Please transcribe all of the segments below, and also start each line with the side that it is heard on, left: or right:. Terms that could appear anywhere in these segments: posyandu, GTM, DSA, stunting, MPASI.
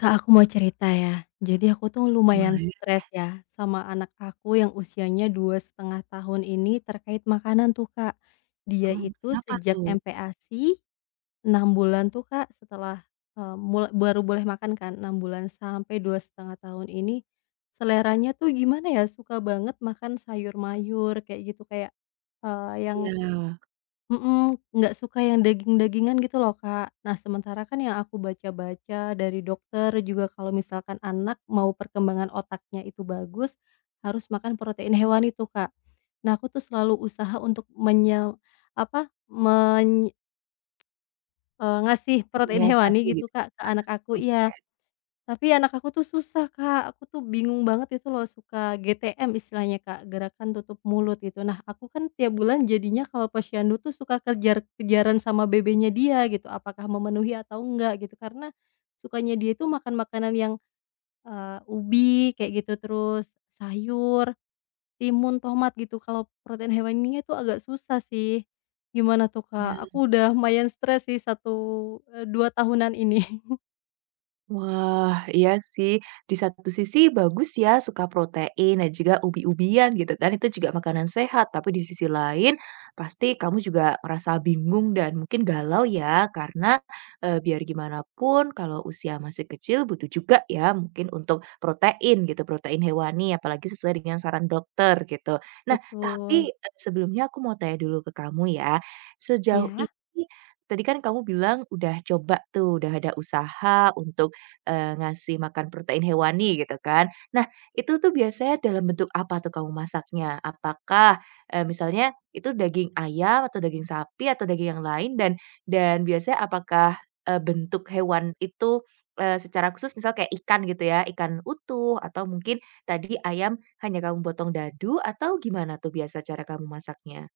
left: Kak, aku mau cerita ya. Jadi aku tuh lumayan
right: Boleh,
left: stres ya sama anak aku yang usianya 2,5 tahun ini terkait makanan tuh, Kak. Dia
right: oh
left: itu
right: kenapa
left: sejak
right: tuh?
left: MPASI 6 bulan tuh, Kak, mula baru boleh makan kan 6 bulan sampai 2,5 tahun ini seleranya tuh gimana ya, suka banget makan sayur mayur kayak gitu, kayak, eee, yang
right: Iya,
left: Mhm, nggak suka yang daging-dagingan gitu loh, Kak. Nah, sementara kan yang aku baca-baca dari dokter juga kalau misalkan anak mau perkembangan otaknya itu bagus, harus makan protein hewani tuh, Kak. Nah, aku tuh selalu usaha untuk menye apa, meny eee, ngasih protein hewani
right: menyiasati
left: gitu,
right: gitu.
left: Kak, ke anak aku
right: Oh,
left: iya. Tapi anak aku tuh susah, Kak, aku tuh bingung banget itu loh, suka GTM istilahnya, Kak, gerakan tutup mulut itu. Nah, aku kan tiap bulan jadinya kalau posyandu tuh suka kejar-kejaran sama bebenya dia gitu, apakah memenuhi atau enggak gitu. Karena sukanya dia itu makan makanan yang, ubi kayak gitu, terus sayur, timun, tomat gitu, kalau protein hewaninya tuh agak susah sih. Gimana tuh, Kak?
right: iya.
left: Aku udah lumayan stres sih satu 2 tahunan ini.
right: Wah, iya sih. Di satu sisi bagus ya suka protein dan juga ubi-ubian gitu kan, itu juga makanan sehat. Tapi di sisi lain pasti kamu juga merasa bingung dan mungkin galau ya karena, biar gimana pun kalau usia masih kecil butuh juga ya mungkin untuk protein gitu, protein hewani apalagi sesuai dengan saran dokter gitu. Nah,
left: Betul.
right: tapi, sebelumnya aku mau tanya dulu ke kamu ya, sejauh
left: Iya?
right: ini tadi kan kamu bilang udah coba tuh, udah ada usaha untuk ngasih makan protein hewani gitu kan. Nah, itu tuh biasanya dalam bentuk apa tuh kamu masaknya? Apakah, misalnya itu daging ayam atau daging sapi atau daging yang lain dan biasanya apakah, bentuk hewan itu, secara khusus misal kayak ikan gitu ya, ikan utuh atau mungkin tadi ayam hanya kamu potong dadu atau gimana tuh biasa cara kamu masaknya?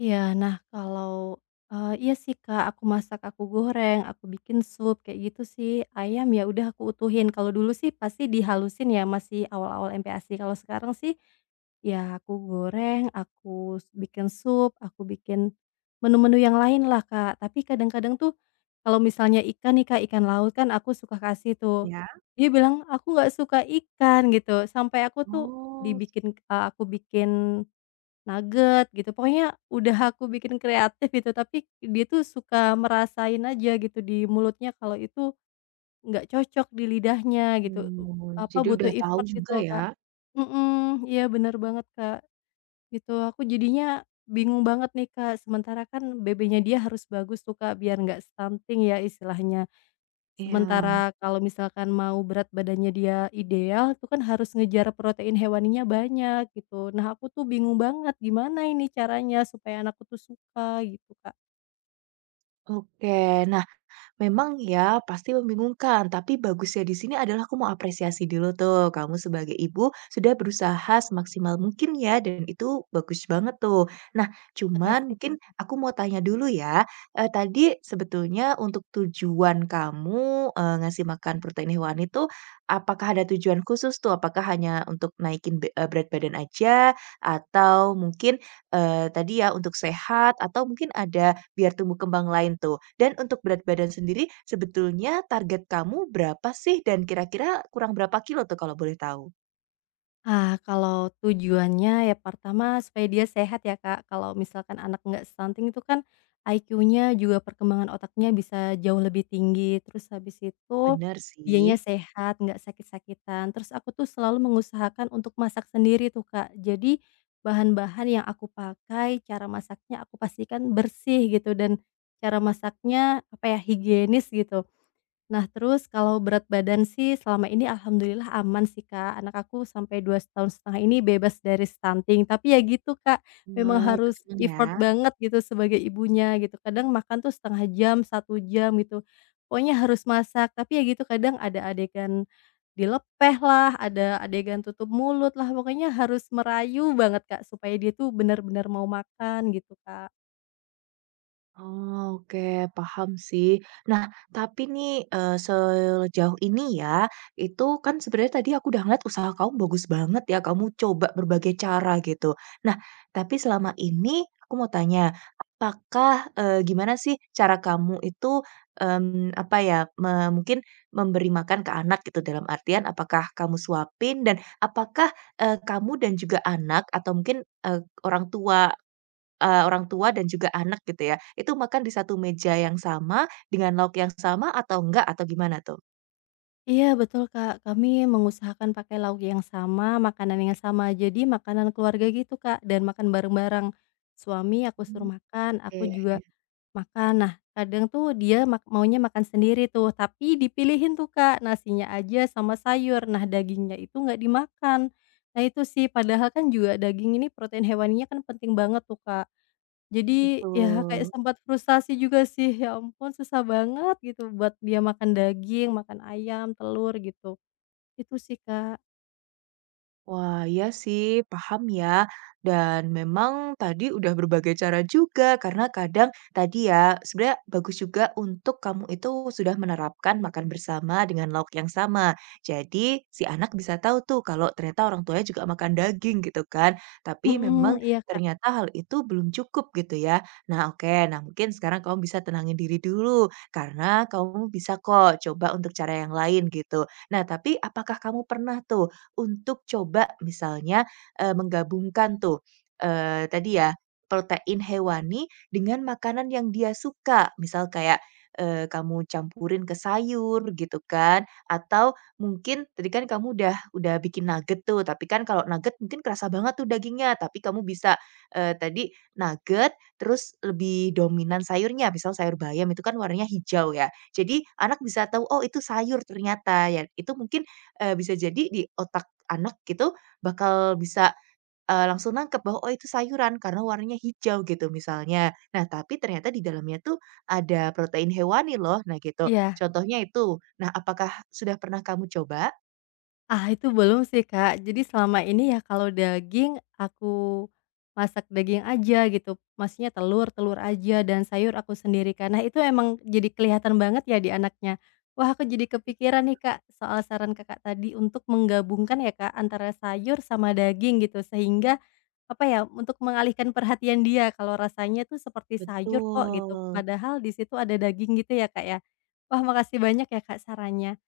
left: Iya, nah kalau, iya sih, Kak, aku masak, aku goreng, aku bikin sup, kayak gitu sih. Ayam ya udah aku utuhin, kalau dulu sih pasti dihalusin ya, masih awal-awal MPASI, kalau sekarang sih, ya aku goreng, aku s bikin sup, aku bikin menu-menu yang lain lah, Kak. Tapi kadang-kadang tuh kalau misalnya ikan nih, Kak, ikan laut kan aku suka kasih tuh,
right: Ya.
left: dia bilang, "Aku nggak suka ikan," gitu, sampai aku tuh
right: Oh,
left: aku bikin nugget gitu, pokoknya udah aku bikin kreatif gitu, tapi dia tuh suka merasain aja gitu di mulutnya kalau itu nggak cocok di lidahnya gitu,
right: gitu. Jadi
left: butuh
right: udah tahu
left: effort gitu
right: juga
left: loh,
right: ya?
left: Kak. Mhm, iya bener banget, Kak, gitu. Aku jadinya bingung banget nih, Kak, sementara kan BB-nya dia harus bagus tuh, Kak, biar nggak stunting ya istilahnya.
right: Iya.
left: Sementara kalau misalkan mau berat badannya dia ideal, itu kan harus ngejar protein hewaninya banyak gitu. Nah, aku tuh bingung banget gimana ini caranya supaya anakku tuh suka gitu, Kak.
right: Oke. Nah, memang ya, pasti membingungkan, tapi bagusnya di sini adalah aku mau apresiasi dulu tuh, kamu sebagai ibu sudah berusaha semaksimal mungkin ya, dan itu bagus banget tuh. Nah, cuman
left: Makasih.
right: mungkin aku mau tanya dulu ya, tadi sebetulnya untuk tujuan kamu, ngasih makan protein hewani itu apakah ada tujuan khusus tuh? Apakah hanya untuk naikin berat badan aja? Atau mungkin, tadi ya untuk sehat? Atau mungkin ada, biar tumbuh kembang lain tuh. Dan untuk berat badan sendiri, sebetulnya target kamu berapa sih? Dan kira-kira kurang berapa kilo tuh kalau boleh tahu?
left: Ah, kalau tujuannya ya pertama supaya dia sehat ya, Kak. Kalau misalkan anak nggak stunting itu kan IQ-nya juga perkembangan otaknya bisa jauh lebih tinggi, terus habis itu
right: Bener
left: dianya
right: sih.
left: sehat, nggak sakit-sakitan. Terus aku tuh selalu mengusahakan untuk masak sendiri tuh, Kak. Jadi bahan-bahan yang aku pakai, cara masaknya aku pastikan bersih gitu dan cara masaknya apa ya higienis gitu. Nah, terus kalau berat badan sih selama ini alhamdulillah aman sih, Kak. Anak aku sampai 2,5 tahun ini bebas dari stunting, tapi ya gitu, Kak, memang
right: Wah, ikut
left: harus
right: seneng ya.
left: effort banget gitu sebagai ibunya gitu. Kadang makan tuh setengah jam, 1 jam gitu, pokoknya harus masak. Tapi ya gitu kadang ada adegan dilepeh lah, ada adegan tutup mulut lah, pokoknya harus merayu banget, Kak, supaya dia tuh benar-benar mau makan gitu, Kak.
right: Oh, oke, paham sih. Nah, tapi nih, sejauh ini ya, itu kan sebenarnya tadi aku udah ngeliat usaha kamu bagus banget ya, kamu coba berbagai cara gitu. Nah, tapi selama ini aku mau tanya, apakah, gimana sih cara kamu itu, apa ya, mungkin memberi makan ke anak gitu, dalam artian apakah kamu suapin dan apakah, kamu dan juga anak atau mungkin, orang tua orang tua dan juga anak gitu ya, itu makan di satu meja yang sama, dengan lauk yang sama atau enggak, atau gimana tuh?
left: Iya betul, Kak. Kami mengusahakan pakai lauk yang sama, makanan yang sama. Jadi makanan keluarga gitu, Kak, dan makan bareng-bareng. Suami aku suruh makan, aku
right: Oke.
left: juga makan. Nah, kadang tuh dia maunya makan sendiri tuh, tapi dipilihin tuh, Kak, nasinya aja sama sayur. Nah, dagingnya itu nggak dimakan. Nah, itu sih, padahal kan juga daging ini protein hewaninya kan penting banget tuh, Kak. Jadi, ya kayak
right: Betul.
left: sempat frustasi juga sih, ya ampun susah banget gitu buat dia makan daging, makan ayam, telur gitu. Itu sih, Kak.
right: Wah, iya sih, paham ya. Dan memang tadi udah berbagai cara juga, karena kadang tadi ya, sebenarnya bagus juga untuk kamu itu sudah menerapkan makan bersama dengan lauk yang sama. Jadi si anak bisa tahu tuh kalau ternyata orang tuanya juga makan daging gitu kan. Tapi
left: Mhm,
right: memang
left: iya, Kak.
right: ternyata hal itu belum cukup gitu ya. Nah, oke. Nah, mungkin sekarang kamu bisa tenangin diri dulu karena kamu bisa kok coba untuk cara yang lain gitu. Nah, tapi apakah kamu pernah tuh untuk coba misalnya, menggabungkan tuh, tadi ya, protein hewani dengan makanan yang dia suka. Misal kayak, kamu campurin ke sayur gitu kan, atau mungkin tadi kan kamu udah bikin nugget tuh, tapi kan kalau nugget mungkin kerasa banget tuh dagingnya, tapi kamu bisa, tadi nugget terus lebih dominan sayurnya, misal sayur bayam itu kan warnanya hijau ya. Jadi anak bisa tahu, "Oh itu sayur ternyata," ya itu mungkin, bisa jadi di otak anak gitu bakal bisa, langsung nangkep bahwa, "Oh, itu sayuran," karena warnanya hijau gitu misalnya. Nah, tapi ternyata di dalamnya tuh ada protein hewani loh, nah gitu.
left: Iya.
right: Contohnya itu. Nah, apakah sudah pernah kamu coba?
left: Ah, itu belum sih, Kak. Jadi selama ini ya kalau daging aku masak daging aja gitu, maksudnya telur, telur aja dan sayur aku sendiri karena itu emang jadi kelihatan banget ya di anaknya. Wah, aku jadi kepikiran nih, Kak, soal saran Kakak tadi untuk menggabungkan ya, Kak, antara sayur sama daging gitu sehingga apa ya, untuk mengalihkan perhatian dia kalau rasanya tuh seperti sayur kok gitu,
right: Betul.
left: padahal di situ ada daging gitu ya, Kak, ya. Wah, makasih banyak ya, Kak, sarannya.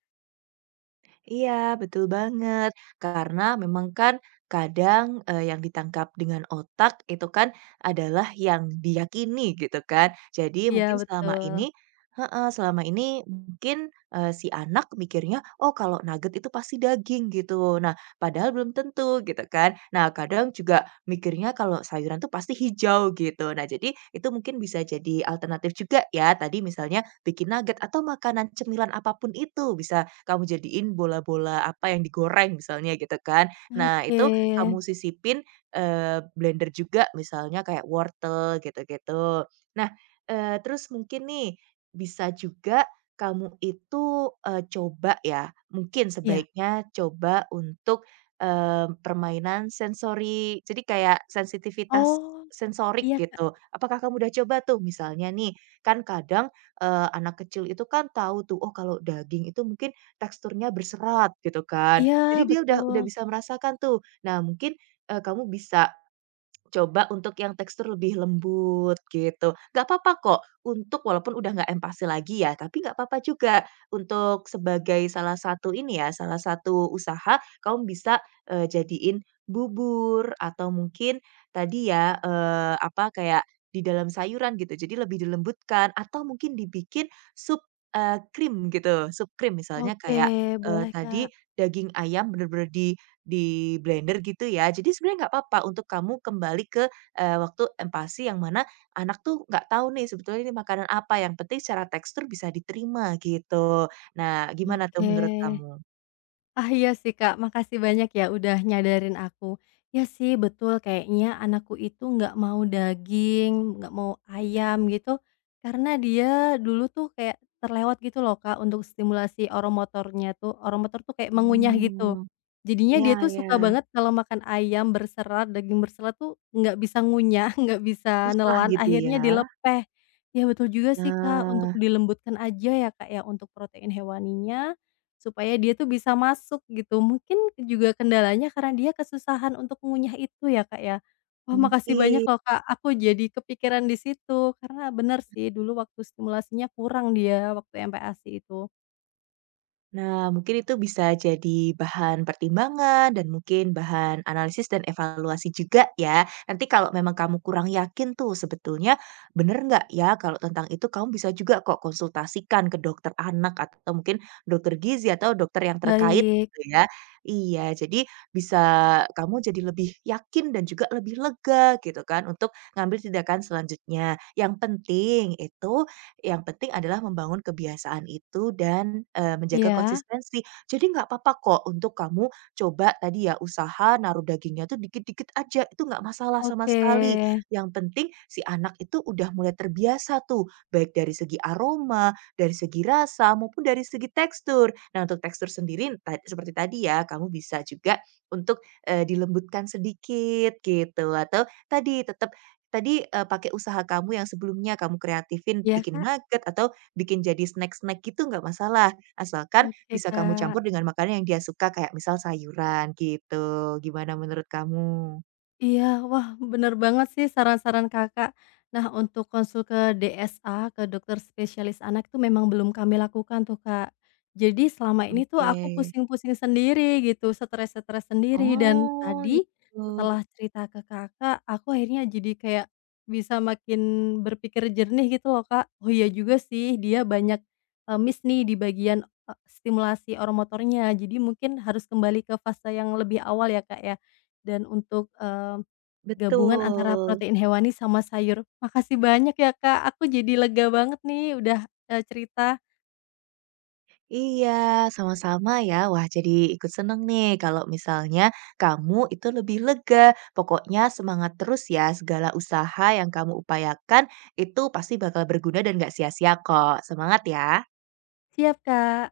right: Iya, betul banget. Karena memang kan kadang, yang ditangkap dengan otak itu kan adalah yang diyakini gitu kan. Jadi
left: Iya,
right: mungkin selama
left: betul.
right: ini heeh, selama ini mungkin, si anak mikirnya, "Oh kalau nugget itu pasti daging," gitu. Nah, padahal belum tentu gitu kan. Nah, kadang juga mikirnya kalau sayuran tuh pasti hijau gitu. Nah, jadi itu mungkin bisa jadi alternatif juga ya, tadi misalnya bikin nugget atau makanan cemilan apapun itu bisa kamu jadiin bola-bola apa yang digoreng misalnya gitu kan. Nah
left: Oke,
right: itu kamu sisipin, blender juga misalnya kayak wortel gitu-gitu. Nah, terus mungkin nih bisa juga kamu itu, coba ya, mungkin
left: iya.
right: sebaiknya coba untuk, permainan sensori jadi kayak sensitivitas
left: Oh,
right: sensorik
left: iya, Kak.
right: gitu. Apakah kamu udah coba tuh? Misalnya nih, kan kadang, anak kecil itu kan tahu tuh, oh kalau daging itu mungkin teksturnya berserat gitu kan. Jadi
left: Iya,
right: dia udah
left: betul.
right: bisa merasakan tuh. Nah mungkin, kamu bisa, coba untuk yang tekstur lebih lembut gitu. Nggak apa-apa kok untuk walaupun udah nggak empasi lagi ya, tapi nggak apa-apa juga untuk sebagai salah satu ini ya, salah satu usaha kamu bisa, jadiin bubur atau mungkin tadi ya, apa, kayak di dalam sayuran gitu, jadi lebih dilembutkan atau mungkin dibikin sup, krim gitu, sup krim misalnya
left: Oke,
right: kayak,
left: boleh, Kak.
right: tadi daging ayam bener-bener di blender gitu ya. Jadi sebenarnya nggak apa-apa untuk kamu kembali ke, waktu empasi yang mana anak tuh nggak tahu nih sebetulnya ini makanan apa, yang penting secara tekstur bisa diterima gitu. Nah, gimana tuh
left: Oke.
right: menurut kamu?
left: Ah, iya sih, Kak, makasih banyak ya udah nyadarin aku. Ya sih, betul kayaknya anakku itu nggak mau daging, nggak mau ayam gitu, karena dia dulu tuh kayak terlewat gitu loh, Kak, untuk stimulasi oromotornya tuh, oromotor tuh kayak mengunyah gitu.
right: Hmm,
left: Jadinya
right: iya
left: dia tuh
right: ya,
left: suka banget kalau makan ayam berserat, daging berserat tuh nggak bisa ngunyah, nggak bisa
right: susah
left: nelan,
right: gitu
left: akhirnya
right: ya?
left: dilepeh. Ya betul juga sih, Kak, untuk
right: Nah,
left: dilembutkan aja ya, Kak, ya, untuk protein hewaninya, supaya dia tuh bisa masuk gitu. Mungkin juga kendalanya karena dia kesusahan untuk mengunyah itu ya, Kak, ya. Wah, makasih banyak
right: mungkin
left: loh, Kak, aku jadi kepikiran di situ, karena bener sih dulu waktu stimulasinya kurang dia waktu MPASI itu.
right: Nah, mungkin itu bisa jadi bahan pertimbangan dan mungkin bahan analisis dan evaluasi juga ya. Nanti kalau memang kamu kurang yakin tuh sebetulnya bener nggak ya kalau tentang itu kamu bisa juga kok konsultasikan ke dokter anak atau mungkin dokter gizi atau dokter yang terkait
left: Baik,
right: gitu ya. Iya, jadi bisa kamu jadi lebih yakin dan juga lebih lega gitu kan untuk ngambil tindakan selanjutnya. Yang penting itu yang penting adalah membangun kebiasaan itu dan, menjaga
left: iya,
right: konsistensi. Jadi nggak apa-apa kok untuk kamu coba tadi ya usaha naruh dagingnya tuh dikit-dikit aja, itu nggak masalah sama
left: oke.
right: sekali. Yang penting si anak itu udah mulai terbiasa tuh, baik dari segi aroma, dari segi rasa, maupun dari segi tekstur. Nah untuk tekstur sendiri seperti tadi ya, kamu bisa juga untuk, dilembutkan sedikit gitu, atau tadi tetap tadi, pakai usaha kamu yang sebelumnya kamu kreatifin
left: Iya,
right: bikin
left: Kak,
right: nugget atau bikin jadi snack-snack gitu nggak masalah, asalkan
left: oke,
right: bisa kamu
left: Kak.
right: campur dengan makanan yang dia suka kayak misal sayuran gitu, gimana menurut kamu?
left: Iya, wah bener banget sih saran-saran Kakak. Nah untuk konsul ke DSA, ke dokter spesialis anak itu memang belum kami lakukan tuh, Kak. Jadi selama ini tuh
right: Oke.
left: aku pusing-pusing sendiri gitu, stres-stres sendiri dan
right: Oh,
left: tadi
right: gitu.
left: setelah cerita ke Kakak, aku akhirnya jadi kayak bisa makin berpikir jernih gitu loh, Kak. Oh iya juga sih dia banyak, miss nih di bagian, stimulasi oromotornya, jadi mungkin harus kembali ke fase yang lebih awal ya, Kak, ya. Dan untuk, gabungan antara
right: Betul.
left: protein hewani sama sayur. Makasih banyak ya, Kak, aku jadi lega banget nih udah, cerita.
right: Iya, sama-sama ya. Wah, jadi ikut seneng nih kalau misalnya kamu itu lebih lega. Pokoknya semangat terus ya. Segala usaha yang kamu upayakan itu pasti bakal berguna dan gak sia-sia kok. Semangat ya.
left: Siap, Kak.